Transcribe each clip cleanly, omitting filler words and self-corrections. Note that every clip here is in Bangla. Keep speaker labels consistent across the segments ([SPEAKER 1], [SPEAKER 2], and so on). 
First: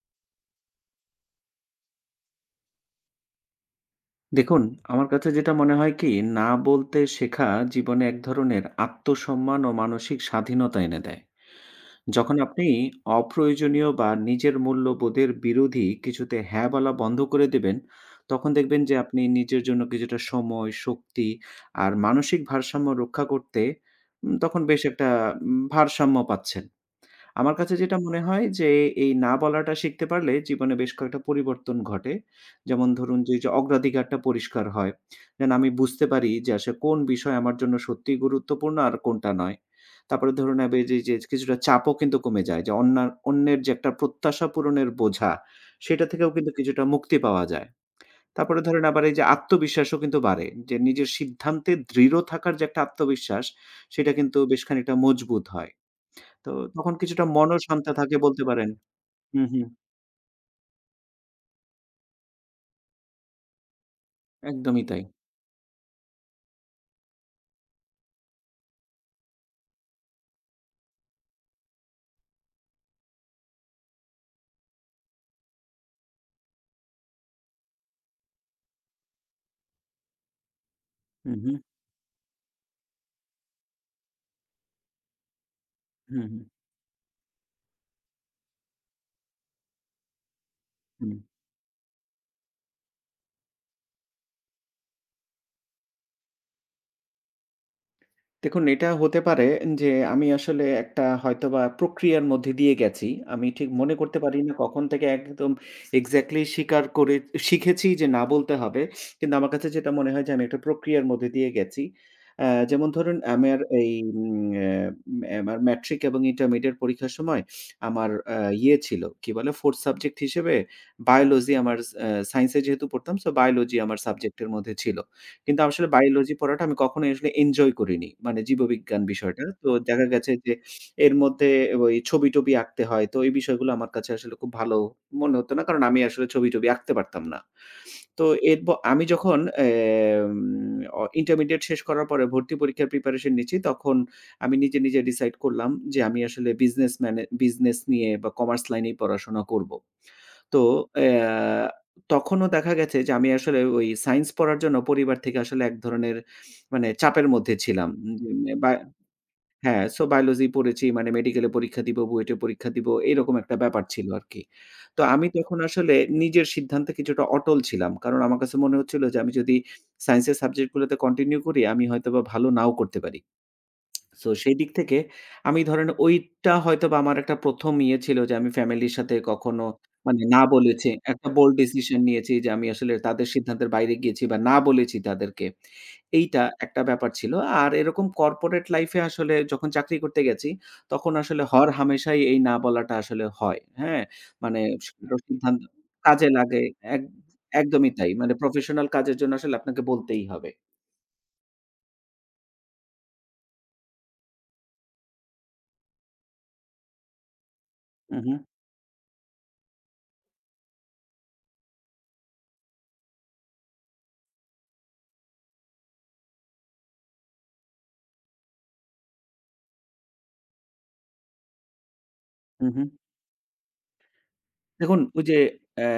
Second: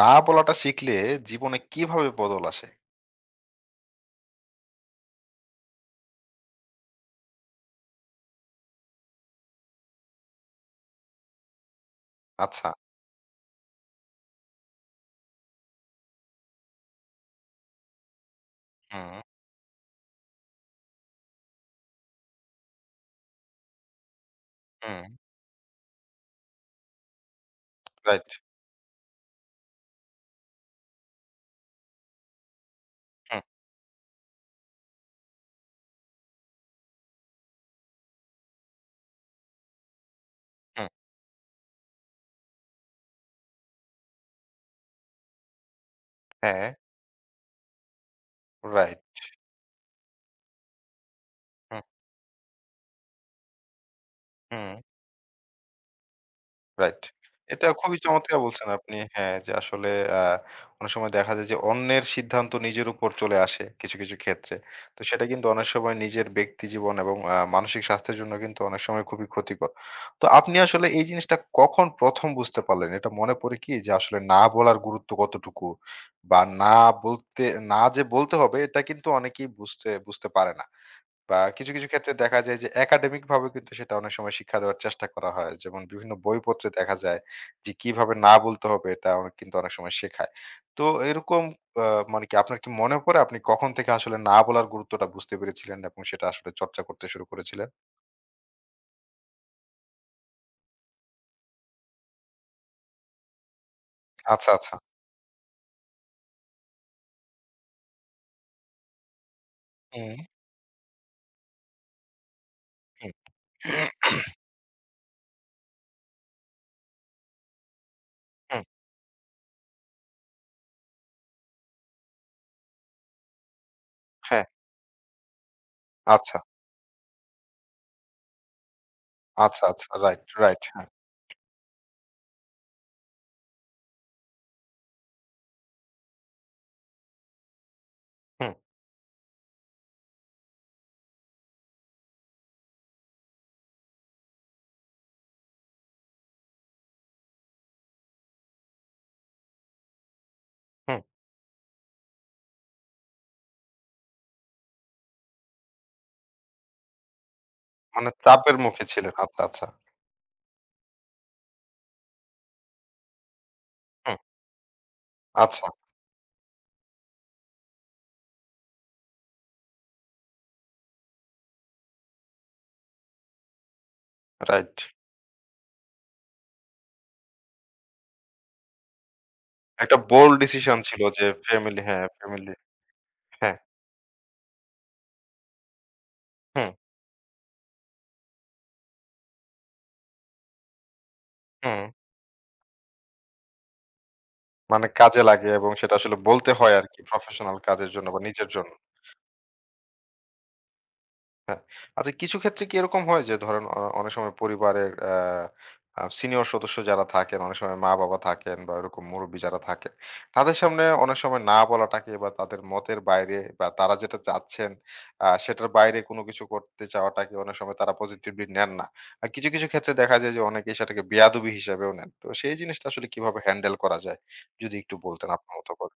[SPEAKER 1] না বলাটা শিখলে জীবনে কিভাবে বদল আসে?
[SPEAKER 2] দেখুন, আমার কাছে যেটা মনে হয় কি, না বলতে শেখা জীবনে এক ধরনের আত্মসম্মান ও মানসিক স্বাধীনতা এনে দেয়। যখন আপনি
[SPEAKER 1] আচ্ছা।
[SPEAKER 2] অপ্রয়োজনীয় বা নিজের মূল্যবোধের বিরোধী কিছুতে হ্যাঁ বলা বন্ধ করে দেবেন, তখন দেখবেন যে
[SPEAKER 1] হুম,
[SPEAKER 2] আপনি নিজের জন্য কিছুটা সময়, শক্তি আর মানসিক ভারসাম্য রক্ষা করতে তখন বেশ একটা
[SPEAKER 1] হুম,
[SPEAKER 2] ভারসাম্য পাচ্ছেন। আমার কাছে যেটা মনে
[SPEAKER 1] রাইট।
[SPEAKER 2] হয় যে, এই না বলাটা শিখতে পারলে জীবনে বেশ কয়েকটা পরিবর্তন ঘটে। যেমন ধরুন যে,
[SPEAKER 1] হুম,
[SPEAKER 2] এইযে অগ্রাধিকারটা পরিষ্কার হয়। দেন আমি বুঝতে পারি যে, আসলে কোন বিষয় আমার জন্য সত্যিই গুরুত্বপূর্ণ আর কোনটা নয়। তারপরে ধরুন আবে
[SPEAKER 1] হুম।
[SPEAKER 2] যে যে কিছুটা চাপও কিন্তু কমে যায়। যে অন্যের যে একটা প্রত্যাশা পূরণের বোঝা, সেটা থেকেও কিন্তু
[SPEAKER 1] হ্যাঁ,
[SPEAKER 2] কিছুটা মুক্তি পাওয়া যায়। তারপরে ধরেন
[SPEAKER 1] রাইট।
[SPEAKER 2] আবার এই যে আত্মবিশ্বাসও কিন্তু বাড়ে। যে নিজের সিদ্ধান্তে
[SPEAKER 1] হুম,
[SPEAKER 2] দৃঢ় থাকার যে একটা আত্মবিশ্বাস, সেটা কিন্তু বেশ
[SPEAKER 1] হুম।
[SPEAKER 2] খানিকটা মজবুত হয়। তো তখন
[SPEAKER 1] রাইট।
[SPEAKER 2] কিছুটা মনও
[SPEAKER 1] এটা
[SPEAKER 2] শান্ত
[SPEAKER 1] খুবই
[SPEAKER 2] থাকে
[SPEAKER 1] চমৎকার
[SPEAKER 2] বলতে
[SPEAKER 1] বলছেন
[SPEAKER 2] পারেন।
[SPEAKER 1] আপনি। হ্যাঁ,
[SPEAKER 2] হু,
[SPEAKER 1] যে
[SPEAKER 2] হু।
[SPEAKER 1] আসলে আ অনেক সময় দেখা যায় যে অন্যের সিদ্ধান্ত নিজের উপর চলে আসে কিছু, কিছু ক্ষেত্রে।
[SPEAKER 2] একদমই
[SPEAKER 1] তো
[SPEAKER 2] তাই।
[SPEAKER 1] সেটা কিন্তু অনেক সময় নিজের ব্যক্তি জীবন এবং মানসিক স্বাস্থ্যের জন্য কিন্তু অনেক সময় খুবই ক্ষতিকর। তো আপনি আসলে এই জিনিসটা কখন ১ম বুঝতে পারলেন? এটা মনে পড়ে কি যে আসলে না বলার গুরুত্ব কতটুকু? বা না বলতে না যে বলতে হবে এটা কিন্তু অনেকেই বুঝতে বুঝতে পারে না।
[SPEAKER 2] হু,
[SPEAKER 1] বা
[SPEAKER 2] হু,
[SPEAKER 1] কিছু, কিছু ক্ষেত্রে দেখা যায় যে একাডেমিক ভাবেও কিন্তু সেটা অনেক সময় শিক্ষা দেওয়ার চেষ্টা করা হয়। যেমন বিভিন্ন
[SPEAKER 2] হু, হু,
[SPEAKER 1] বইপত্রে দেখা যায় যে কিভাবে না বলতে হবে এটা অনেক কিন্তু অনেক সময় শেখায়। তো
[SPEAKER 2] হু।
[SPEAKER 1] এরকম আ মানে কি আপনার কি মনে পড়ে আপনি কখন থেকে আসলে না বলার গুরুত্বটা বুঝতে পেরেছিলেন এবং সেটা আসলে চর্চা করতে শুরু করেছিলেন?
[SPEAKER 2] দেখুন, এটা হতে পারে যে আমি আসলে একটা হয়তোবা প্রক্রিয়ার মধ্যে দিয়ে গেছি। আমি ঠিক মনে করতে পারি
[SPEAKER 1] আচ্ছা,
[SPEAKER 2] না
[SPEAKER 1] আচ্ছা।
[SPEAKER 2] কখন থেকে একদম এক্সাক্টলি স্বীকার করে শিখেছি যে না বলতে হবে। কিন্তু আমার কাছে যেটা মনে
[SPEAKER 1] হুম,
[SPEAKER 2] হয় যে আমি একটা প্রক্রিয়ার মধ্যে দিয়ে গেছি। যেমন
[SPEAKER 1] হুম,
[SPEAKER 2] ধরুন আমার এই উম আ আমার ম্যাট্রিক এবং ইন্টারমিডিয়েট পরীক্ষার সময় আমার
[SPEAKER 1] হুম,
[SPEAKER 2] ইয়ে ছিল, কি বলে 4th সাবজেক্ট হিসেবে বায়োলজি আমার সায়েন্সে যেহেতু পড়তাম সো বায়োলজি আমার
[SPEAKER 1] হ্যাঁ,
[SPEAKER 2] সাবজেক্টের মধ্যে ছিল। কিন্তু আসলে বায়োলজি
[SPEAKER 1] আচ্ছা,
[SPEAKER 2] পড়াটা আমি কখনোই আসলে এনজয় করিনি। মানে জীববিজ্ঞান বিষয়টা।
[SPEAKER 1] আচ্ছা,
[SPEAKER 2] তো
[SPEAKER 1] আচ্ছা।
[SPEAKER 2] দেখা
[SPEAKER 1] রাইট,
[SPEAKER 2] গেছে যে
[SPEAKER 1] রাইট। হ্যাঁ,
[SPEAKER 2] এর মধ্যে ওই ছবি-টবি আঁকতে হয়। তো এই বিষয়গুলো আমার কাছে আসলে খুব ভালো মনে হতো না। কারণ আমি আসলে ছবি-টবি আঁকতে পারতাম না। তো
[SPEAKER 1] হুম,
[SPEAKER 2] এর প আমি যখন এম অ ইন্টারমিডিয়েট শেষ করার পরে ভর্তি পরীক্ষার প্রিপারেশন নিচ্ছি, তখন আমি নিজে, নিজে ডিসাইড করলাম যে আমি আসলে বিজনেস নিয়ে বা কমার্স লাইনেই পড়াশোনা করব। তো
[SPEAKER 1] হুম।
[SPEAKER 2] অ্যা তখনও দেখা গেছে যে আমি আসলে ওই সায়েন্স পড়ার জন্য পরিবার থেকে আসলে এক ধরনের মানে চাপের মধ্যে ছিলাম।
[SPEAKER 1] মানে
[SPEAKER 2] উম
[SPEAKER 1] চাপের
[SPEAKER 2] বা
[SPEAKER 1] মুখে ছিলেন। আচ্ছা, আচ্ছা।
[SPEAKER 2] হ্যাঁ, সো বায়োলজি পড়েছি মানে মেডিকেলে পরীক্ষা দিব, বুয়েটে পরীক্ষা দিব এরকম একটা ব্যাপার ছিল
[SPEAKER 1] হুম,
[SPEAKER 2] আরকি। তো আমি তখন
[SPEAKER 1] আচ্ছা।
[SPEAKER 2] আসলে নিজের সিদ্ধান্তে কিছুটা অটল ছিলাম। কারণ আমার কাছে মনে হচ্ছিল যে আমি যদি সায়েন্সের সাবজেক্ট গুলোতে কন্টিনিউ করি আমি হয়তোবা ভালো নাও করতে পারি। সো সেই দিক
[SPEAKER 1] রাইট।
[SPEAKER 2] থেকে আমি ধরেন ওইটা হয়তোবা আমার একটা ১ম ইয়ে ছিল যে আমি ফ্যামিলির সাথে কখনো
[SPEAKER 1] একটা
[SPEAKER 2] মানে
[SPEAKER 1] বোল্ড
[SPEAKER 2] না
[SPEAKER 1] ডিসিশন
[SPEAKER 2] বলেছি।
[SPEAKER 1] ছিল যে
[SPEAKER 2] একটা বোল্ড
[SPEAKER 1] ফ্যামিলি
[SPEAKER 2] ডিসিশন
[SPEAKER 1] হ্যাঁ,
[SPEAKER 2] নিয়েছি যে
[SPEAKER 1] ফ্যামিলি
[SPEAKER 2] আমি আসলে তাদের
[SPEAKER 1] হ্যাঁ,
[SPEAKER 2] সিদ্ধান্তের বাইরে গিয়েছি বা না বলেছি তাদেরকে। এইটা
[SPEAKER 1] হুম,
[SPEAKER 2] একটা ব্যাপার ছিল। আর এরকম কর্পোরেট লাইফ এ আসলে যখন চাকরি করতে গেছি তখন আসলে
[SPEAKER 1] হুম।
[SPEAKER 2] হরহামেশাই এই না বলাটা আসলে হয়। হ্যাঁ? মানে
[SPEAKER 1] মানে
[SPEAKER 2] কারো
[SPEAKER 1] কাজে লাগে
[SPEAKER 2] সিদ্ধান্ত
[SPEAKER 1] এবং সেটা আসলে
[SPEAKER 2] কাজে
[SPEAKER 1] বলতে
[SPEAKER 2] লাগে।
[SPEAKER 1] হয় আরকি
[SPEAKER 2] এক
[SPEAKER 1] প্রফেশনাল কাজের
[SPEAKER 2] একদমই
[SPEAKER 1] জন্য
[SPEAKER 2] তাই।
[SPEAKER 1] বা
[SPEAKER 2] মানে
[SPEAKER 1] নিজের জন্য।
[SPEAKER 2] প্রফেশনাল কাজের জন্য আসলে আপনাকে বলতেই হবে।
[SPEAKER 1] হ্যাঁ। আচ্ছা কিছু ক্ষেত্রে কি এরকম হয় যে ধরেন অনেক সময় পরিবারের আ আ সিনিয়র সদস্য যারা থাকেন, অনেক সময়
[SPEAKER 2] হু,
[SPEAKER 1] মা-বাবা
[SPEAKER 2] হু,
[SPEAKER 1] থাকেন বা ওরকম মুরুব্বি যারা থাকেন, তাদের সামনে অনেক সময় না বলাটাকে বা তাদের মতের বাইরে বা তারা যেটা চাচ্ছেন সেটার বাইরে কোনো কিছু করতে চাওয়াটাকে অনেক সময় তারা পজিটিভলি নেন না। আর কিছু, কিছু ক্ষেত্রে দেখা যায় যে অনেকেই সেটাকে বেয়াদবি হিসেবেও নেন। তো সেই
[SPEAKER 2] হু, হু।
[SPEAKER 1] জিনিসটা আসলে কিভাবে হ্যান্ডেল করা যায়? যদি একটু
[SPEAKER 2] দেখুন, ওই
[SPEAKER 1] বলতেন
[SPEAKER 2] যে
[SPEAKER 1] আপনার মতো
[SPEAKER 2] অ্যা
[SPEAKER 1] করে।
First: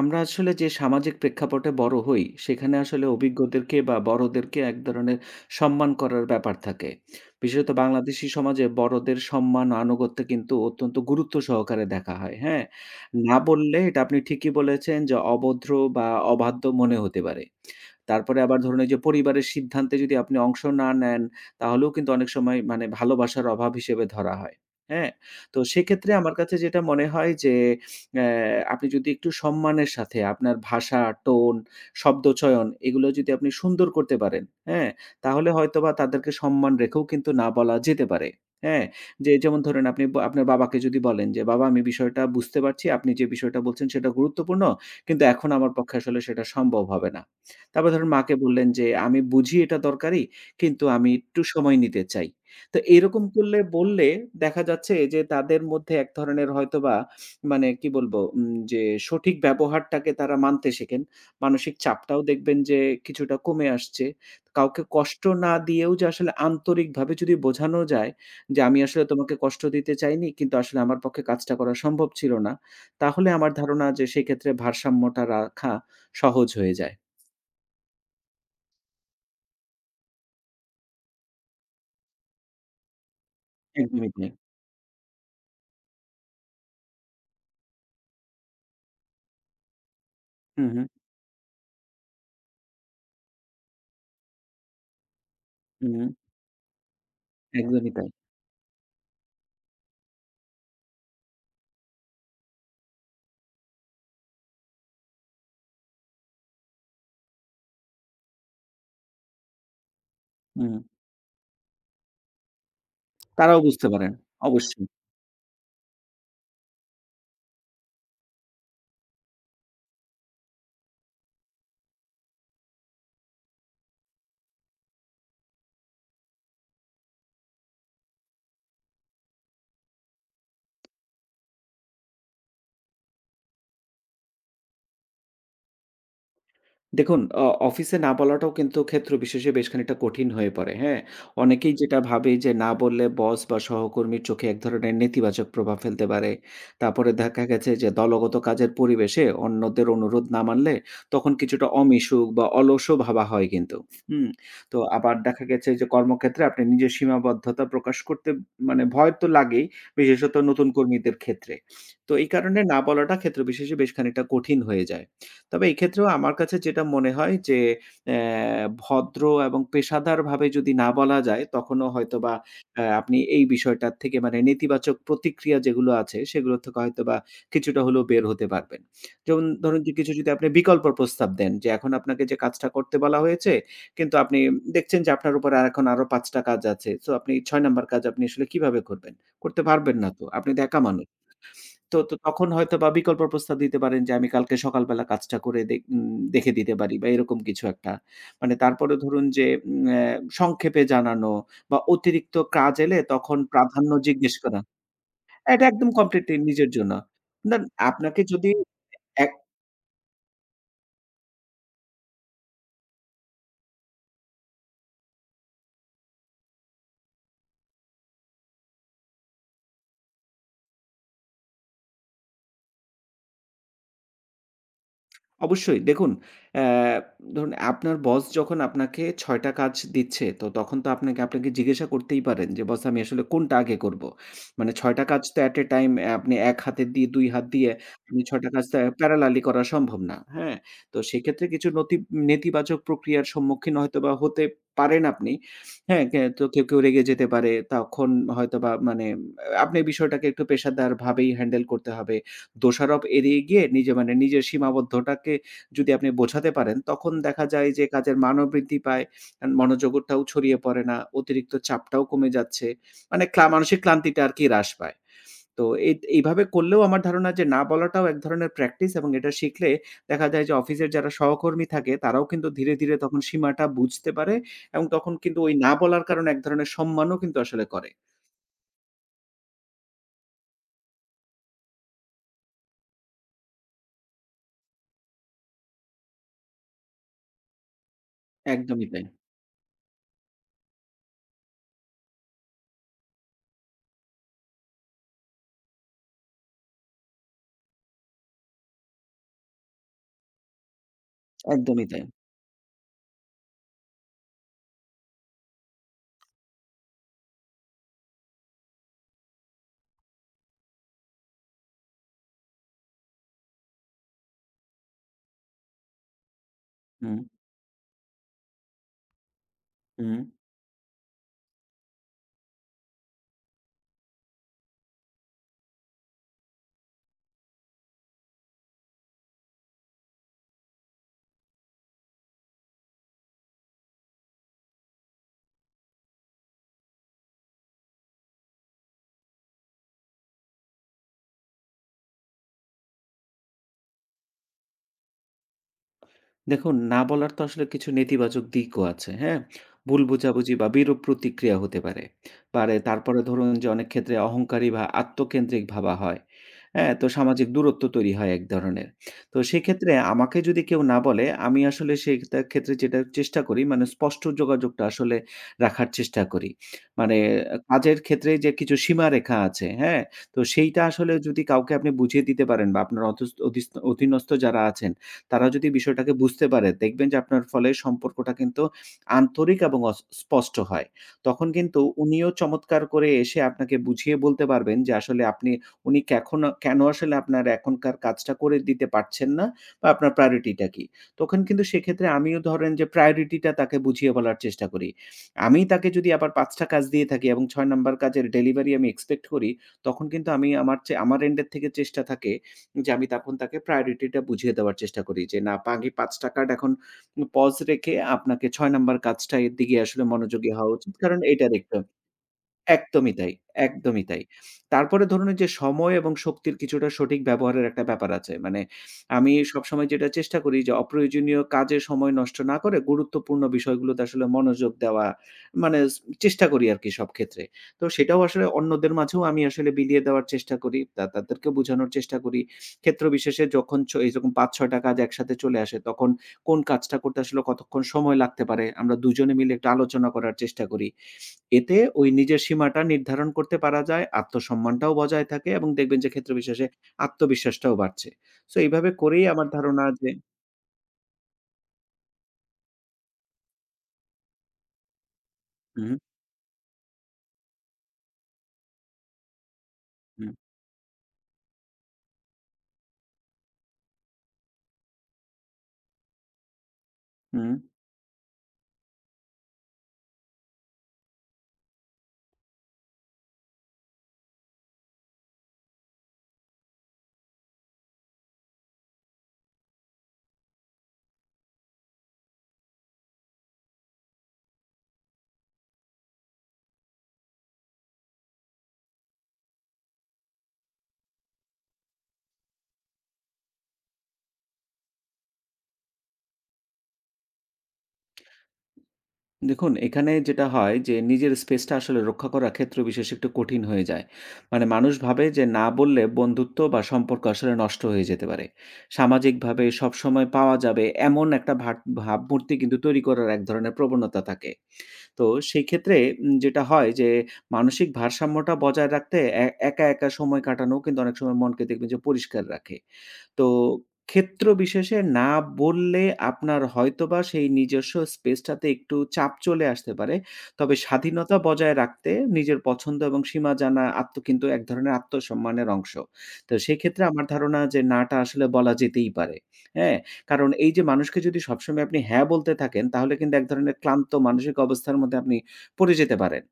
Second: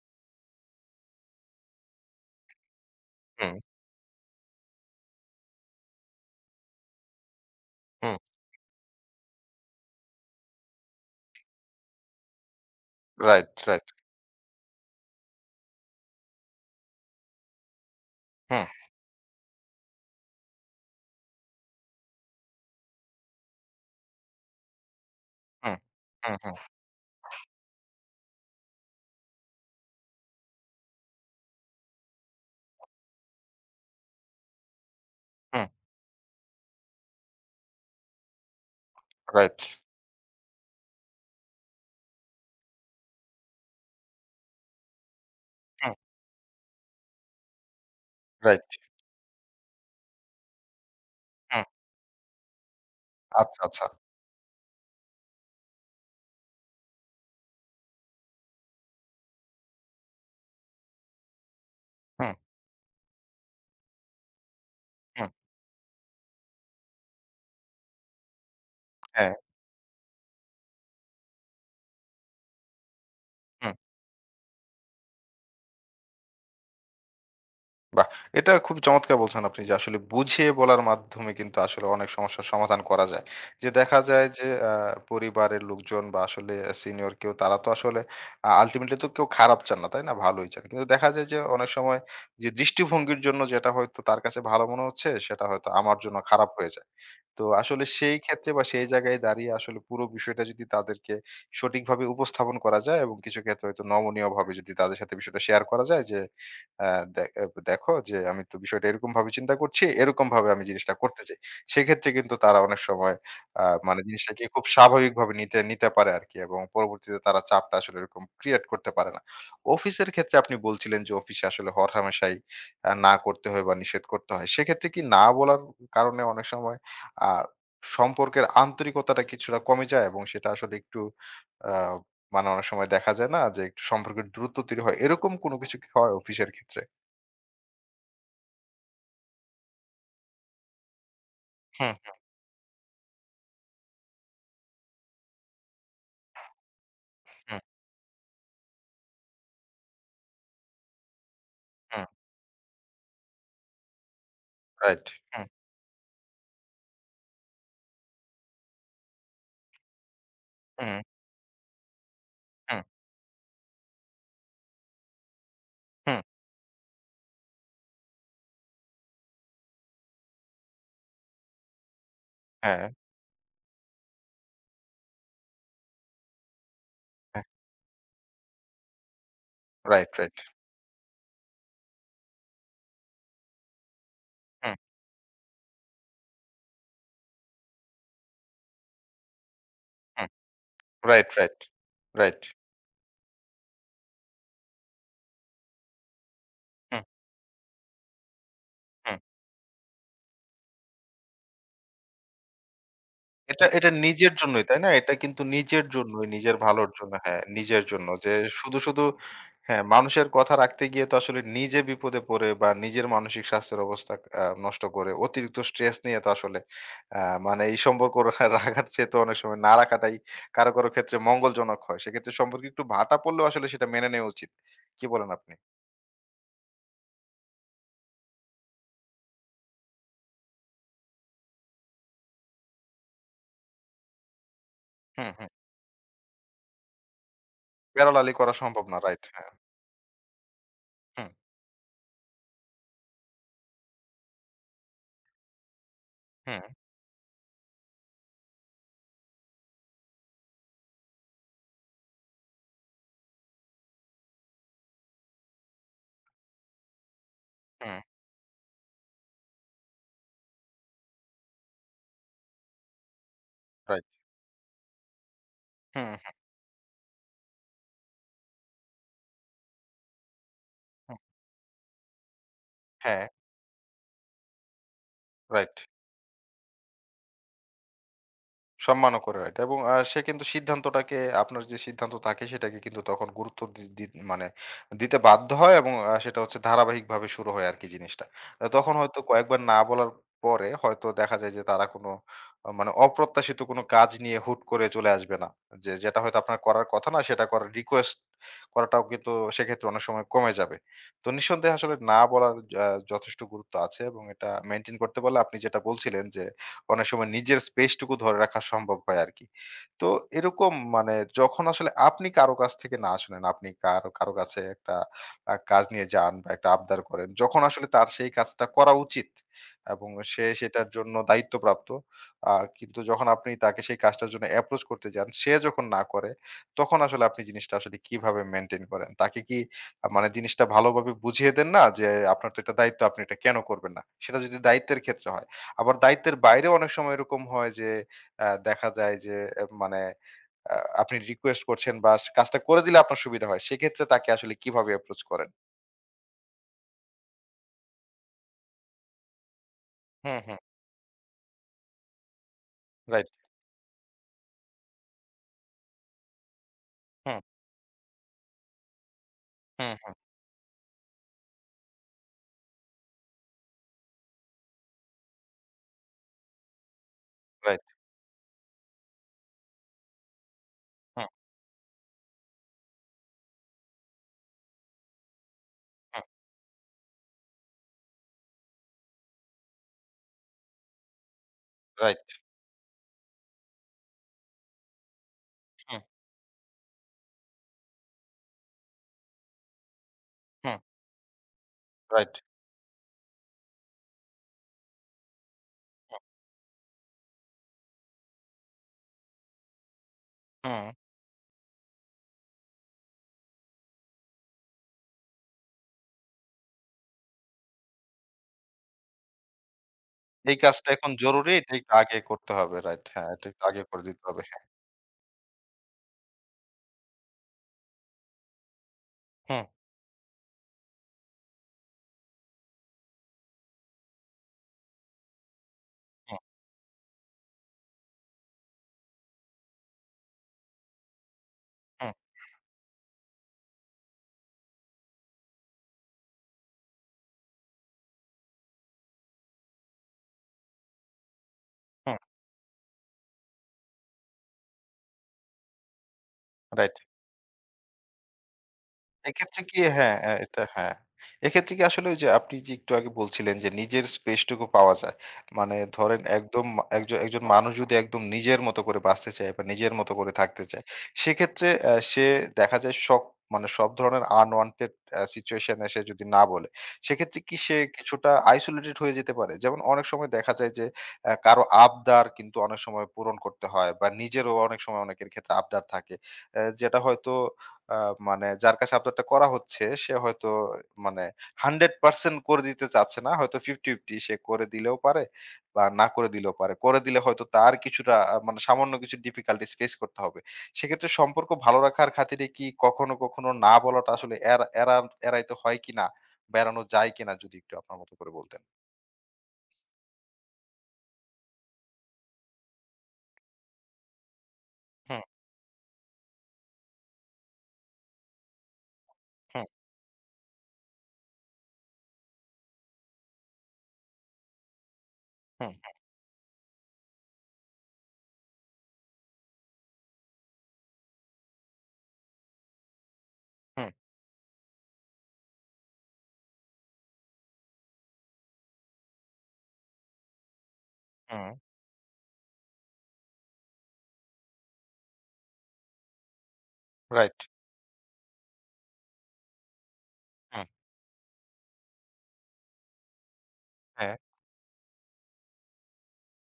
[SPEAKER 2] আমরা আসলে যে সামাজিক প্রেক্ষাপটে বড় হই, সেখানে আসলে
[SPEAKER 1] হুম,
[SPEAKER 2] অভিজ্ঞদেরকে বা বড়দেরকে এক ধরনের সম্মান করার ব্যাপার থাকে। বিশেষত
[SPEAKER 1] হুম।
[SPEAKER 2] বাংলাদেশী সমাজে বড়দের সম্মান, ও আনুগত্য কিন্তু অত্যন্ত গুরুত্ব সহকারে দেখা হয়, হ্যাঁ? না
[SPEAKER 1] রাইট,
[SPEAKER 2] বললে
[SPEAKER 1] রাইট।
[SPEAKER 2] এটা আপনি ঠিকই বলেছেন যে অভদ্র বা অবাধ্য মনে হতে পারে। তারপরে আবার
[SPEAKER 1] হুম,
[SPEAKER 2] ধরুন এই যে পরিবারের সিদ্ধান্তে যদি আপনি অংশ না নেন, তাহলেও কিন্তু অনেক সময় মানে ভালোবাসার অভাব হিসেবে ধরা হয়, হ্যাঁ? তো
[SPEAKER 1] হুম।
[SPEAKER 2] সেক্ষেত্রে
[SPEAKER 1] হুম,
[SPEAKER 2] আমার কাছে
[SPEAKER 1] হুম,
[SPEAKER 2] যেটা মনে হয় যে অ্যা আপনি যদি একটু সম্মানের সাথে আপনার ভাষা, টোন, শব্দচয়ন এগুলো যদি আপনি সুন্দর করতে পারেন, হ্যাঁ? তাহলে
[SPEAKER 1] হুম।
[SPEAKER 2] হয়তোবা তাদেরকে সম্মান রেখেও কিন্তু না বলা যেতে পারে। হ্যাঁ? যে
[SPEAKER 1] রাইট।
[SPEAKER 2] যেমন ধরেন আপনি বা আপনার বাবাকে যদি বলেন যে, "বাবা আমি বিষয়টা বুঝতে পারছি। আপনি যে বিষয়টা বলছেন সেটা গুরুত্বপূর্ণ। কিন্তু এখন আমার
[SPEAKER 1] হুম,
[SPEAKER 2] পক্ষে আসলে সেটা সম্ভব হবে না।" তারপর ধরেন মাকে
[SPEAKER 1] রাইট।
[SPEAKER 2] বললেন যে, "আমি বুঝি এটা দরকারি, কিন্তু আমি একটু
[SPEAKER 1] হুম,
[SPEAKER 2] সময় নিতে চাই।" তো এরকম করলে
[SPEAKER 1] আচ্ছা, আচ্ছা।
[SPEAKER 2] বললে দেখা যাচ্ছে যে তাদের মধ্যে এক ধরনের হয়তোবা মানে কি বলবো? যে সঠিক ব্যবহারটাকে তারা মানতে শেখেন। মানসিক চাপটাও
[SPEAKER 1] হুম,
[SPEAKER 2] দেখবেন যে কিছুটা কমে আসছে। কাউকে কষ্ট
[SPEAKER 1] হুম,
[SPEAKER 2] না দিয়েও যে আসলে আন্তরিকভাবে যদি বোঝানো যায় যে, "আমি আসলে
[SPEAKER 1] হ্যাঁ,
[SPEAKER 2] তোমাকে কষ্ট দিতে চাইনি, কিন্তু আসলে আমার পক্ষে কাজটা করা সম্ভব ছিল না।" তাহলে আমার
[SPEAKER 1] হুম।
[SPEAKER 2] ধারণা যে সেক্ষেত্রে ভারসাম্যটা রাখা সহজ হয়ে যায়।
[SPEAKER 1] বাহ! এটা খুবই চমৎকার বলছেন আপনি যে আসলে বুঝিয়ে বলার মাধ্যমে কিন্তু আসলে অনেক সমস্যার সমাধান করা যায়। যে
[SPEAKER 2] হুম।
[SPEAKER 1] দেখা
[SPEAKER 2] একদমই
[SPEAKER 1] যায়
[SPEAKER 2] তাই।
[SPEAKER 1] যে পরিবারের লোকজন বা আসলে সিনিয়র কেউ তারা তো আসলে আল্টিমেটলি তো কেউ খারাপ চান না, তাই না? ভালোই চান।
[SPEAKER 2] হুম,
[SPEAKER 1] কিন্তু
[SPEAKER 2] হুম,
[SPEAKER 1] দেখা যায় যে অনেক সময় যে দৃষ্টিভঙ্গির জন্য যেটা হয়তো তার কাছে ভালো মনে হচ্ছে সেটা হয়তো আমার
[SPEAKER 2] হুম,
[SPEAKER 1] জন্য খারাপ হয়ে যায়। তো আসলে
[SPEAKER 2] একদমই তাই।
[SPEAKER 1] সেই ক্ষেত্রে বা সেই জায়গায় দাঁড়িয়ে আসলে পুরো বিষয়টা যদি তাদেরকে সঠিকভাবে উপস্থাপন করা যায় এবং কিছু ক্ষেত্রে হয়তো নমনীয় ভাবে যদি তাদের সাথে বিষয়টা শেয়ার করা যায় যে দেখো যে আমি তো বিষয়টা এরকম ভাবে চিন্তা করছি এরকম ভাবে আমি
[SPEAKER 2] হুম,
[SPEAKER 1] জিনিসটা করতে চাই সেক্ষেত্রে কিন্তু তারা অনেক সময়
[SPEAKER 2] তারাও
[SPEAKER 1] আহ
[SPEAKER 2] বুঝতে
[SPEAKER 1] মানে
[SPEAKER 2] পারেন।
[SPEAKER 1] জিনিসটাকে খুব
[SPEAKER 2] অবশ্যই।
[SPEAKER 1] স্বাভাবিকভাবে নিতে নিতে পারে আর কি এবং পরবর্তীতে তারা চাপটা আসলে এরকম ক্রিয়েট করতে পারে না। অফিসের ক্ষেত্রে আপনি বলছিলেন যে অফিসে আসলে হরহামেশাই না করতে হয় বা নিষেধ করতে হয় সেক্ষেত্রে কি না বলার কারণে অনেক সময় আ সম্পর্কের আন্তরিকতাটা কিছুটা কমে যায় এবং সেটা আসলে একটু আ মানে অনেক সময় দেখা যায় না যে একটু সম্পর্কের দূরত্ব তৈরি হয়। এরকম কোনো কিছু কি হয় অফিসের ক্ষেত্রে?
[SPEAKER 2] দেখুন, অফিসে না বলাটাও কিন্তু ক্ষেত্র বিশেষে বেশ খানিকটা কঠিন হয়ে পড়ে, হ্যাঁ? অনেকেই
[SPEAKER 1] হুম,
[SPEAKER 2] যেটা ভাবে যে না বললে বস বা সহকর্মীর চোখে এক ধরনের নেতিবাচক প্রভাব ফেলতে পারে। তারপরে দেখা
[SPEAKER 1] হুম,
[SPEAKER 2] গেছে যে দলগত কাজের পরিবেশে অন্যদের অনুরোধ না মানলে তখন কিছুটা
[SPEAKER 1] হুম,
[SPEAKER 2] অমিশুক বা অলসও ভাবা হয় কিন্তু। হুম? তো
[SPEAKER 1] রাইট।
[SPEAKER 2] আবার দেখা
[SPEAKER 1] হুম,
[SPEAKER 2] গেছে যে কর্মক্ষেত্রে আপনি নিজের সীমাবদ্ধতা প্রকাশ করতে মানে ভয় তো লাগেই, বিশেষত নতুন
[SPEAKER 1] হুম,
[SPEAKER 2] কর্মীদের ক্ষেত্রে। তো এই কারণে না
[SPEAKER 1] হুম,
[SPEAKER 2] বলাটা ক্ষেত্র বিশেষে বেশ খানিকটা কঠিন হয়ে যায়। তবে এক্ষেত্রেও
[SPEAKER 1] হুম,
[SPEAKER 2] আমার কাছে যেটা মনে হয় যে অ্যা ভদ্র এবং পেশাদারভাবে যদি না বলা যায়, তখনও হয়তোবা
[SPEAKER 1] হ্যাঁ,
[SPEAKER 2] আপনি এই বিষয়টার থেকে মানে নেতিবাচক প্রতিক্রিয়া যেগুলো আছে, সেগুলো থেকে হয়তোবা
[SPEAKER 1] হ্যাঁ,
[SPEAKER 2] কিছুটা হলেও বের হতে পারবেন। যেমন ধরুন যে
[SPEAKER 1] রাইট,
[SPEAKER 2] কিছু যদি
[SPEAKER 1] রাইট।
[SPEAKER 2] আপনি বিকল্প প্রস্তাব দেন যে, এখন আপনাকে যে কাজটা করতে বলা হয়েছে, কিন্তু আপনি
[SPEAKER 1] হুম,
[SPEAKER 2] দেখছেন যে আপনার উপর আর এখন আরো ৫ টা কাজ আছে। সো আপনি ৬ নাম্বার কাজ আপনি আসলে কিভাবে করবেন? করতে পারবেন না তো।
[SPEAKER 1] হুম,
[SPEAKER 2] আপনি তো একা মানুষ।
[SPEAKER 1] রাইট, রাইট,
[SPEAKER 2] তো
[SPEAKER 1] রাইট।
[SPEAKER 2] তখন হয়তোবা বিকল্প প্রস্তাব দিতে পারেন যে, "আমি কালকে সকালবেলা কাজটা করে দে উম দেখে দিতে পারি"
[SPEAKER 1] হুম,
[SPEAKER 2] বা এরকম কিছু একটা। মানে তারপরে
[SPEAKER 1] হুম।
[SPEAKER 2] ধরুন যে উম অ্যা সংক্ষেপে জানানো বা অতিরিক্ত কাজ এলে তখন
[SPEAKER 1] এটা এটা
[SPEAKER 2] প্রাধান্য
[SPEAKER 1] নিজের
[SPEAKER 2] জিজ্ঞেস করা।
[SPEAKER 1] জন্যই, তাই না? এটা কিন্তু
[SPEAKER 2] এটা
[SPEAKER 1] নিজের
[SPEAKER 2] একদম
[SPEAKER 1] জন্যই,
[SPEAKER 2] কমপ্লিটলি
[SPEAKER 1] নিজের
[SPEAKER 2] নিজের
[SPEAKER 1] ভালোর
[SPEAKER 2] জন্য।
[SPEAKER 1] জন্য। হ্যাঁ,
[SPEAKER 2] না,
[SPEAKER 1] নিজের জন্য।
[SPEAKER 2] আপনাকে
[SPEAKER 1] যে
[SPEAKER 2] যদি
[SPEAKER 1] শুধু, শুধু
[SPEAKER 2] এ
[SPEAKER 1] হ্যাঁ, মানুষের কথা রাখতে গিয়ে তো আসলে নিজে বিপদে পড়ে বা নিজের মানসিক স্বাস্থ্যের অবস্থা নষ্ট করে অতিরিক্ত স্ট্রেস নিয়ে তো আসলে আ মানে এই সম্পর্ক রাখার চেয়ে তো অনেক সময় না রাখাটাই কারো, কারো ক্ষেত্রে মঙ্গলজনক হয়। সেক্ষেত্রে সম্পর্কে একটু ভাটা পড়লেও আসলে সেটা মেনে নেওয়া উচিত। কি বলেন আপনি?
[SPEAKER 2] অবশ্যই। দেখুন, অ্যা ধরুন আপনার বস যখন আপনাকে ৬ টা কাজ দিচ্ছে, তো তখন তো আপনাকে আপনাকে জিজ্ঞাসা করতেই পারেন যে, "বস আমি আসলে কোনটা আগে করব?" মানে ৬ টা কাজ
[SPEAKER 1] হুম,
[SPEAKER 2] তো
[SPEAKER 1] হুম।
[SPEAKER 2] এট এ টাইম আপনি ১ হাতে দিয়ে ২ হাত দিয়ে আপনি
[SPEAKER 1] প্যারালালি
[SPEAKER 2] ৬ টা
[SPEAKER 1] করা
[SPEAKER 2] কাজ তো
[SPEAKER 1] সম্ভব না। রাইট
[SPEAKER 2] প্যারালালি
[SPEAKER 1] হ্যাঁ।
[SPEAKER 2] করা সম্ভব না। হ্যাঁ? তো
[SPEAKER 1] হুম,
[SPEAKER 2] সেক্ষেত্রে কিছু নেতিবাচক প্রক্রিয়ার সম্মুখীন হয়তোবা হতে পারেন আপনি। হ্যাঁ? কে তো
[SPEAKER 1] হুম,
[SPEAKER 2] কেউ, কেউ রেগে যেতে পারে। তখন হয়তোবা মানে আপনি বিষয়টাকে একটু পেশাদারভাবেই হ্যান্ডেল করতে হবে। দোষারোপ এড়িয়ে গিয়ে নিজে মানে নিজের সীমাবদ্ধটাকে যদি আপনি বোঝাতে পারেন, তখন দেখা যায় যে
[SPEAKER 1] হুম।
[SPEAKER 2] কাজের মানও বৃদ্ধি পায়, মনোযোগটাও ছড়িয়ে পড়ে না, অতিরিক্ত চাপটাও কমে যাচ্ছে। মানে মানসিক
[SPEAKER 1] রাইট।
[SPEAKER 2] ক্লান্তিটা আরকি হ্রাস পায়। তো
[SPEAKER 1] হুম, হুম,
[SPEAKER 2] এইভাবে করলেও আমার ধারণা যে না বলাটাও এক ধরনের প্র্যাকটিস এবং এটা শিখলে দেখা যায় যে অফিসের যারা
[SPEAKER 1] হুম।
[SPEAKER 2] সহকর্মী থাকে তারাও কিন্তু ধীরে, ধীরে তখন
[SPEAKER 1] হ্যাঁ,
[SPEAKER 2] সীমাটা বুঝতে পারে এবং তখন কিন্তু ওই না
[SPEAKER 1] রাইট।
[SPEAKER 2] বলার কারণে এক ধরনের সম্মানও কিন্তু আসলে করে।
[SPEAKER 1] সম্মানও করে এটা এবং সে কিন্তু সিদ্ধান্তটাকে আপনার যে সিদ্ধান্ত থাকে সেটাকে কিন্তু তখন গুরুত্ব দি দি মানে দিতে বাধ্য হয় এবং সেটা হচ্ছে ধারাবাহিকভাবে শুরু হয় আরকি জিনিসটা।
[SPEAKER 2] একদমই
[SPEAKER 1] তখন
[SPEAKER 2] তাই,
[SPEAKER 1] হয়তো কয়েকবার না বলার পরে হয়তো দেখা যায় যে তারা কোনো আ মানে অপ্রত্যাশিত কোনো কাজ নিয়ে হুট করে চলে আসবে না। যে যেটা হয়তো আপনার করার কথা না সেটা করার রিকোয়েস্ট করাটাও কিন্তু সেক্ষেত্রে অনেক সময় কমে যাবে। তো নিঃসন্দেহে
[SPEAKER 2] একদমই
[SPEAKER 1] আসলে
[SPEAKER 2] তাই।
[SPEAKER 1] না বলার আ যথেষ্ট গুরুত্ব আছে এবং এটা মেইনটেইন করতে পারলে আপনি যেটা বলছিলেন যে অনেক সময় নিজের স্পেসটুকু ধরে রাখা সম্ভব হয় আরকি। তো এরকম মানে যখন আসলে আপনি কারো কাছ থেকে না শোনেন, আপনি কারো কারো কাছে একটা কাজ নিয়ে যান বা একটা আবদার
[SPEAKER 2] হুম,
[SPEAKER 1] করেন, যখন আসলে তার সেই কাজটা করা উচিত এবং
[SPEAKER 2] হুম।
[SPEAKER 1] সে সেটার জন্য দায়িত্বপ্রাপ্ত। আ কিন্তু যখন আপনি তাকে সেই কাজটার জন্য অ্যাপ্রোচ করতে যান, সে যখন না করে, তখন আসলে আপনি জিনিসটা আসলে কিভাবে মেইনটেইন করেন? তাকে কি আ মানে জিনিসটা ভালোভাবে বুঝিয়ে দেন না যে, "আপনার তো এটা দায়িত্ব, আপনি এটা কেন করবেন না?" সেটা যদি দায়িত্বের ক্ষেত্রে হয়। আবার দায়িত্বের বাইরে অনেক সময় এরকম হয় যে দেখা যায় যে এ মানে আ আপনি রিকোয়েস্ট করছেন বা কাজটা করে দিলে আপনার সুবিধা হয়। সেক্ষেত্রে তাকে আসলে কিভাবে অ্যাপ্রোচ করেন?
[SPEAKER 2] দেখুন, না বলার তো আসলে কিছু নেতিবাচক দিকও আছে, হ্যাঁ? ভুল
[SPEAKER 1] হুম,
[SPEAKER 2] বোঝাবুঝি
[SPEAKER 1] হুম।
[SPEAKER 2] বা বিরূপ প্রতিক্রিয়া হতে পারে। পারে তারপরে
[SPEAKER 1] রাইট।
[SPEAKER 2] ধরুন যে অনেক ক্ষেত্রে অহংকারী বা আত্মকেন্দ্রিক ভাবা হয়। হ্যাঁ? তো
[SPEAKER 1] হুম,
[SPEAKER 2] সামাজিক দূরত্ব তৈরি হয় এক ধরনের। তো
[SPEAKER 1] হুম,
[SPEAKER 2] সেক্ষেত্রে
[SPEAKER 1] হুম।
[SPEAKER 2] আমাকে যদি কেউ না বলে আমি আসলে সেইটার ক্ষেত্রে যেটা চেষ্টা করি মানে স্পষ্ট যোগাযোগটা আসলে রাখার চেষ্টা করি। মানে
[SPEAKER 1] রাইট।
[SPEAKER 2] কাজের ক্ষেত্রে যে কিছু সীমারেখা আছে, হ্যাঁ? তো সেইটা আসলে
[SPEAKER 1] হুম,
[SPEAKER 2] যদি কাউকে আপনি বুঝিয়ে দিতে পারেন বা আপনার অধস অধিস অধীনস্থ যারা আছেন তারা যদি বিষয়টাকে
[SPEAKER 1] হুম।
[SPEAKER 2] বুঝতে পারে, দেখবেন যে আপনার ফলে সম্পর্কটা কিন্তু আন্তরিক এবং স্পষ্ট হয়। তখন কিন্তু
[SPEAKER 1] রাইট।
[SPEAKER 2] উনিও চমৎকার করে এসে আপনাকে বুঝিয়ে বলতে পারবেন যে আসলে আপনি
[SPEAKER 1] হুম,
[SPEAKER 2] উনি কেখন কেন আসলে আপনার এখনকার কাজটা করে দিতে পারছেন না বা আপনার প্রায়োরিটিটা
[SPEAKER 1] হুম।
[SPEAKER 2] কি? তখন কিন্তু সেক্ষেত্রে
[SPEAKER 1] রাইট।
[SPEAKER 2] আমিও ধরেন যে প্রায়োরিটিটা তাকে বুঝিয়ে বলার চেষ্টা করি। আমি তাকে যদি আবার ৫ টা কাজ দিয়ে থাকি এবং ৬ নাম্বার কাজের ডেলিভারি আমি এক্সপেক্ট করি, তখন কিন্তু আমি
[SPEAKER 1] হুম।
[SPEAKER 2] আমার এন্ড এর থেকে চেষ্টা থাকে যে আমি তখন তাকে প্রায়োরিটিটা বুঝিয়ে দেওয়ার চেষ্টা করি যে না আগে ৳৫ এখন পজ রেখে আপনাকে ৬ নাম্বার কাজটা এর দিকে আসলে মনোযোগী
[SPEAKER 1] এই
[SPEAKER 2] হওয়া
[SPEAKER 1] কাজটা
[SPEAKER 2] উচিত।
[SPEAKER 1] এখন
[SPEAKER 2] কারণ
[SPEAKER 1] জরুরি।
[SPEAKER 2] এইটার
[SPEAKER 1] এটা
[SPEAKER 2] একটু
[SPEAKER 1] একটু আগে করতে হবে। রাইট।
[SPEAKER 2] একদমই
[SPEAKER 1] হ্যাঁ,
[SPEAKER 2] তাই,
[SPEAKER 1] এটা একটু আগে করে
[SPEAKER 2] একদমই
[SPEAKER 1] দিতে
[SPEAKER 2] তাই।
[SPEAKER 1] হবে। হ্যাঁ।
[SPEAKER 2] তারপরে ধরুন ওই যে সময় এবং শক্তির কিছুটা সঠিক ব্যবহারের একটা ব্যাপার আছে। মানে আমি
[SPEAKER 1] হুম,
[SPEAKER 2] সবসময় যেটা চেষ্টা করি যে অপ্রয়োজনীয় কাজে সময় নষ্ট না করে গুরুত্বপূর্ণ বিষয়গুলোতে আসলে মনোযোগ দেওয়া মানে
[SPEAKER 1] হুম,
[SPEAKER 2] চেষ্টা করি আরকি সব ক্ষেত্রে। তো সেটাও আসলে অন্যদের মাঝেও আমি আসলে বিলিয়ে দেওয়ার চেষ্টা করি। তাদেরকে বোঝানোর
[SPEAKER 1] হুম,
[SPEAKER 2] চেষ্টা করি। ক্ষেত্র বিশেষে যখন এইরকম ৫-৬ টা কাজ একসাথে চলে আসে তখন কোন কাজটা করতে আসলে কতক্ষণ সময় লাগতে পারে আমরা দুজনে মিলে একটা আলোচনা করার চেষ্টা করি। এতে ওই
[SPEAKER 1] হুম।
[SPEAKER 2] নিজের সীমাটা নির্ধারণ করতে পারা যায়, আত্মসম্মানটাও বজায় থাকে এবং দেখবেন যে ক্ষেত্রবিশেষে
[SPEAKER 1] রাইট।
[SPEAKER 2] আত্মবিশ্বাসটাও বাড়ছে। সো এইভাবে করেই আমার
[SPEAKER 1] এক্ষেত্রে কি
[SPEAKER 2] ধারণা যে
[SPEAKER 1] হ্যাঁ, এটা হ্যাঁ। এক্ষেত্রে কি আসলে ওই যে আপনি যে একটু আগে বলছিলেন যে নিজের স্পেসটুকু পাওয়া যায়। মানে
[SPEAKER 2] হুম,
[SPEAKER 1] ধরেন একদম একজন একজন মানুষ যদি একদম নিজের মতো করে বাঁচতে চায় বা নিজের মতো
[SPEAKER 2] হুম,
[SPEAKER 1] করে থাকতে চায়, সেক্ষেত্রে সে দেখা যায় সব মানে সব ধরনের আনওয়ান্টেড সিচুয়েশন এ সে যদি না বলে, সেক্ষেত্রে
[SPEAKER 2] হুম।
[SPEAKER 1] কি সে কিছুটা আইসোলেটেড হয়ে যেতে পারে? যেমন অনেক সময় দেখা যায় যে কারো আবদার কিন্তু অনেক সময় পূরণ করতে হয় বা নিজেরও অনেক সময় অনেকের ক্ষেত্রে আবদার থাকে। যেটা হয়তো আ মানে যার কাছে আপলোডটা করা হচ্ছে সে হয়তো মানে 100% করে দিতে চাচ্ছে না। হয়তো 50-50 সে করে দিলেও পারে বা না করে দিলেও পারে। করে দিলে হয়তো তার কিছুটা আ মানে সামান্য কিছু ডিফিকাল্টিজ ফেস করতে হবে। সেক্ষেত্রে সম্পর্ক ভালো রাখার খাতিরে কি কখনো, কখনো না বলাটা আসলে এড়া এড়া এড়াইতে হয় কিনা বা এড়ানো যায় কিনা যদি একটু আপনার মতো করে বলতেন?
[SPEAKER 2] দেখুন এখানে যেটা হয় যে নিজের স্পেসটা আসলে রক্ষা করা ক্ষেত্রবিশেষে একটু কঠিন হয়ে যায়। মানে মানুষ
[SPEAKER 1] হুম,
[SPEAKER 2] ভাবে যে না বললে বন্ধুত্ব বা সম্পর্ক আসলে নষ্ট হয়ে যেতে পারে। সামাজিকভাবে
[SPEAKER 1] হুম,
[SPEAKER 2] সবসময় পাওয়া যাবে এমন একটা ভাবমূর্তি কিন্তু তৈরি করার এক ধরনের প্রবণতা থাকে। তো সেই
[SPEAKER 1] হুম,
[SPEAKER 2] ক্ষেত্রে যেটা হয় যে মানসিক ভারসাম্যটা বজায় রাখতে একা, একা সময় কাটানো কিন্তু অনেক সময় মনকে দেখবেন যে পরিষ্কার রাখে। তো
[SPEAKER 1] হুম,
[SPEAKER 2] ক্ষেত্র বিশেষে না বললে আপনার হয়তোবা সেই নিজস্ব স্পেসটাতে একটু চাপ চলে আসতে পারে। তবে স্বাধীনতা
[SPEAKER 1] হুম।
[SPEAKER 2] বজায় রাখতে নিজের পছন্দ এবং সীমা জানা কিন্তু এক ধরনের আত্মসম্মানের অংশ। তো সেক্ষেত্রে আমার
[SPEAKER 1] রাইট।
[SPEAKER 2] ধারণা যে না টা আসলে বলা যেতেই পারে। হ্যাঁ? কারণ
[SPEAKER 1] হুম।
[SPEAKER 2] এই যে মানুষকে যদি সবসময় আপনি হ্যাঁ বলতে থাকেন তাহলে কিন্তু এক ধরনের ক্লান্ত
[SPEAKER 1] হ্যাঁ।
[SPEAKER 2] মানসিক অবস্থার মধ্যে আপনি পড়ে যেতে পারেন।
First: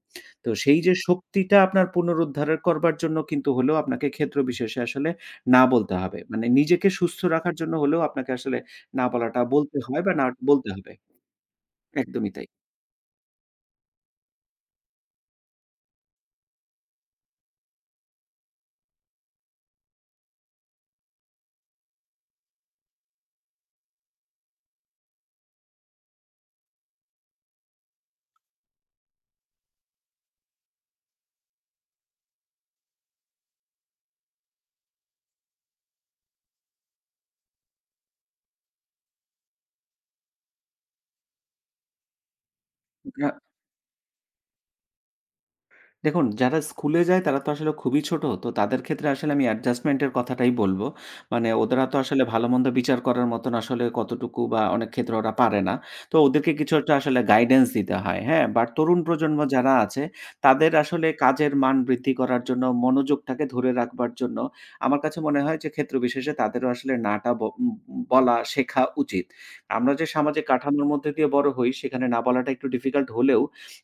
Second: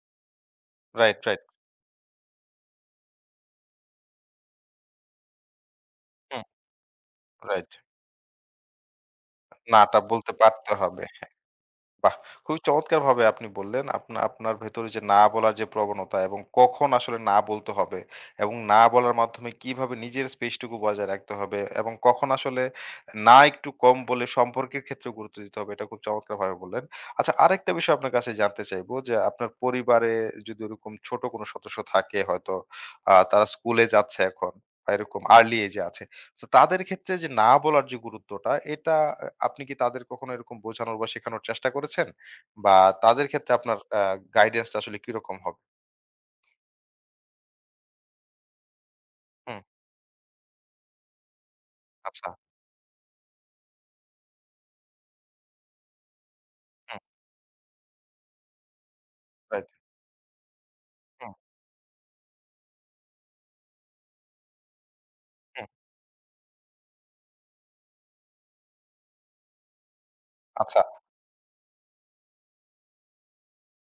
[SPEAKER 2] তো সেই যে
[SPEAKER 1] রাইট, রাইট।
[SPEAKER 2] শক্তিটা আপনার পুনরুদ্ধার করবার জন্য কিন্তু হলেও আপনাকে ক্ষেত্র বিশেষে আসলে না বলতে হবে।
[SPEAKER 1] হুম,
[SPEAKER 2] মানে নিজেকে সুস্থ রাখার
[SPEAKER 1] রাইট।
[SPEAKER 2] জন্য হলেও আপনাকে আসলে না বলাটা বলতে
[SPEAKER 1] না টা
[SPEAKER 2] হয় বা না
[SPEAKER 1] বলতে
[SPEAKER 2] বলতে
[SPEAKER 1] পারতে
[SPEAKER 2] হবে।
[SPEAKER 1] হবে। বাহ!
[SPEAKER 2] একদমই তাই।
[SPEAKER 1] খুবই চমৎকারভাবে আপনি বললেন। আপনার ভেতরে যে না বলার যে প্রবণতা এবং কখন আসলে না বলতে হবে এবং না বলার মাধ্যমে কিভাবে নিজের স্পেসটুকু বজায় রাখতে হবে এবং কখন আসলে না একটু কম বলে সম্পর্কের ক্ষেত্রে গুরুত্ব দিতে হবে, এটা খুব চমৎকারভাবে বললেন। আচ্ছা, আরেকটা বিষয় আপনার কাছে জানতে চাইবো যে আপনার পরিবারে যদি ওরকম ছোট কোনো সদস্য থাকে হয়তো তারা স্কুলে যাচ্ছে এখন বা এরকম আর্লি এজে আছে। তো তাদের ক্ষেত্রে যে না বলার যে গুরুত্বটা এটা আপনি কি তাদের কখনো এরকম বোঝানোর বা শেখানোর চেষ্টা করেছেন? বা তাদের ক্ষেত্রে আপনার গাইডেন্স টা আসলে কিরকম হবে?
[SPEAKER 2] দেখুন, যারা স্কুলে যায় তারা তো আসলে খুবই ছোট। তো তাদের ক্ষেত্রে আসলে আমি
[SPEAKER 1] হুম,
[SPEAKER 2] অ্যাডজাস্টমেন্ট এর কথাটাই বলব। মানে ওদেরা তো আসলে
[SPEAKER 1] আচ্ছা,
[SPEAKER 2] ভালো-মন্দ বিচার করার মতন আসলে কতটুকু বা অনেক ক্ষেত্রে ওরা পারে না। তো ওদেরকে কিছু একটা
[SPEAKER 1] হুম,
[SPEAKER 2] আসলে গাইডেন্স দিতে হয়, হ্যাঁ? বাট তরুণ প্রজন্ম
[SPEAKER 1] রাইট,
[SPEAKER 2] যারা আছে তাদের আসলে
[SPEAKER 1] হুম,
[SPEAKER 2] কাজের মান বৃদ্ধি করার জন্য, মনোযোগটাকে ধরে রাখবার জন্য আমার কাছে মনে হয়
[SPEAKER 1] হুম,
[SPEAKER 2] যে ক্ষেত্র বিশেষে তাদেরও আসলে না টা ব উম বলা শেখা উচিত। আমরা যে সামাজিক
[SPEAKER 1] আচ্ছা,
[SPEAKER 2] কাঠামোর মধ্যে দিয়ে বড় হই সেখানে না বলাটা একটু ডিফিকাল্ট হলেও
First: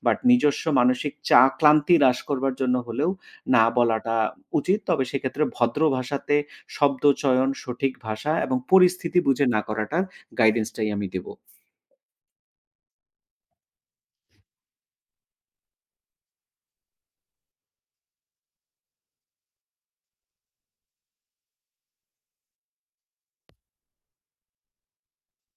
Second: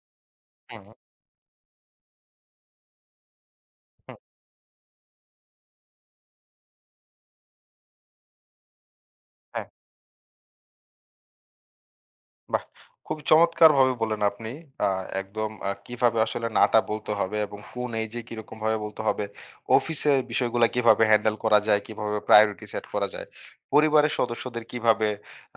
[SPEAKER 2] বাট নিজস্ব
[SPEAKER 1] হুম,
[SPEAKER 2] মানসিক ক্লান্তি হ্রাস করবার জন্য হলেও না
[SPEAKER 1] হুম,
[SPEAKER 2] বলাটা উচিত। তবে সেক্ষেত্রে ভদ্র ভাষাতে শব্দচয়ন, সঠিক ভাষা এবং পরিস্থিতি বুঝে না
[SPEAKER 1] হ্যাঁ।
[SPEAKER 2] করাটার গাইডেন্সটাই আমি দেব।
[SPEAKER 1] বাহ! খুবই চমৎকারভাবে বললেন আপনি। আ একদম কিভাবে আসলে না টা বলতে হবে এবং কোন এজে কিরকমভাবে বলতে হবে। অফিসে বিষয়গুলা কিভাবে হ্যান্ডেল করা যায়, কিভাবে প্রায়োরিটি সেট করা যায়। পরিবারের সদস্যদের কিভাবে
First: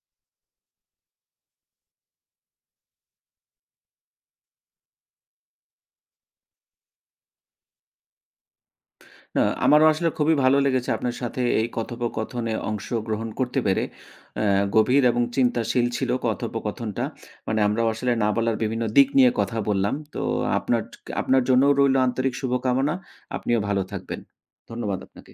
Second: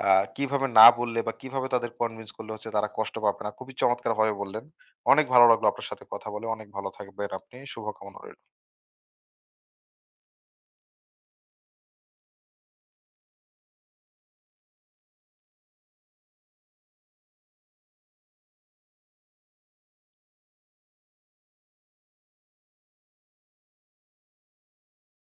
[SPEAKER 1] আ কিভাবে না বললে বা কিভাবে তাদের কনভিন্স করলে হচ্ছে তারা কষ্ট পাবে না। খুবই চমৎকারভাবে বললেন। অনেক ভালো লাগলো আপনার সাথে কথা বলে। অনেক ভালো থাকবেন আপনি। শুভকামনা রইল।
[SPEAKER 2] না, আমারও আসলে খুবই ভালো লেগেছে আপনার সাথে এই কথোপকথনে অংশগ্রহণ করতে পেরে। অ্যা গভীর এবং চিন্তাশীল ছিল কথোপকথনটা। মানে আমরাও আসলে না বলার বিভিন্ন দিক নিয়ে কথা বললাম। তো আপনার আপনার জন্যও রইল আন্তরিক শুভকামনা। আপনিও ভালো থাকবেন। ধন্যবাদ আপনাকে।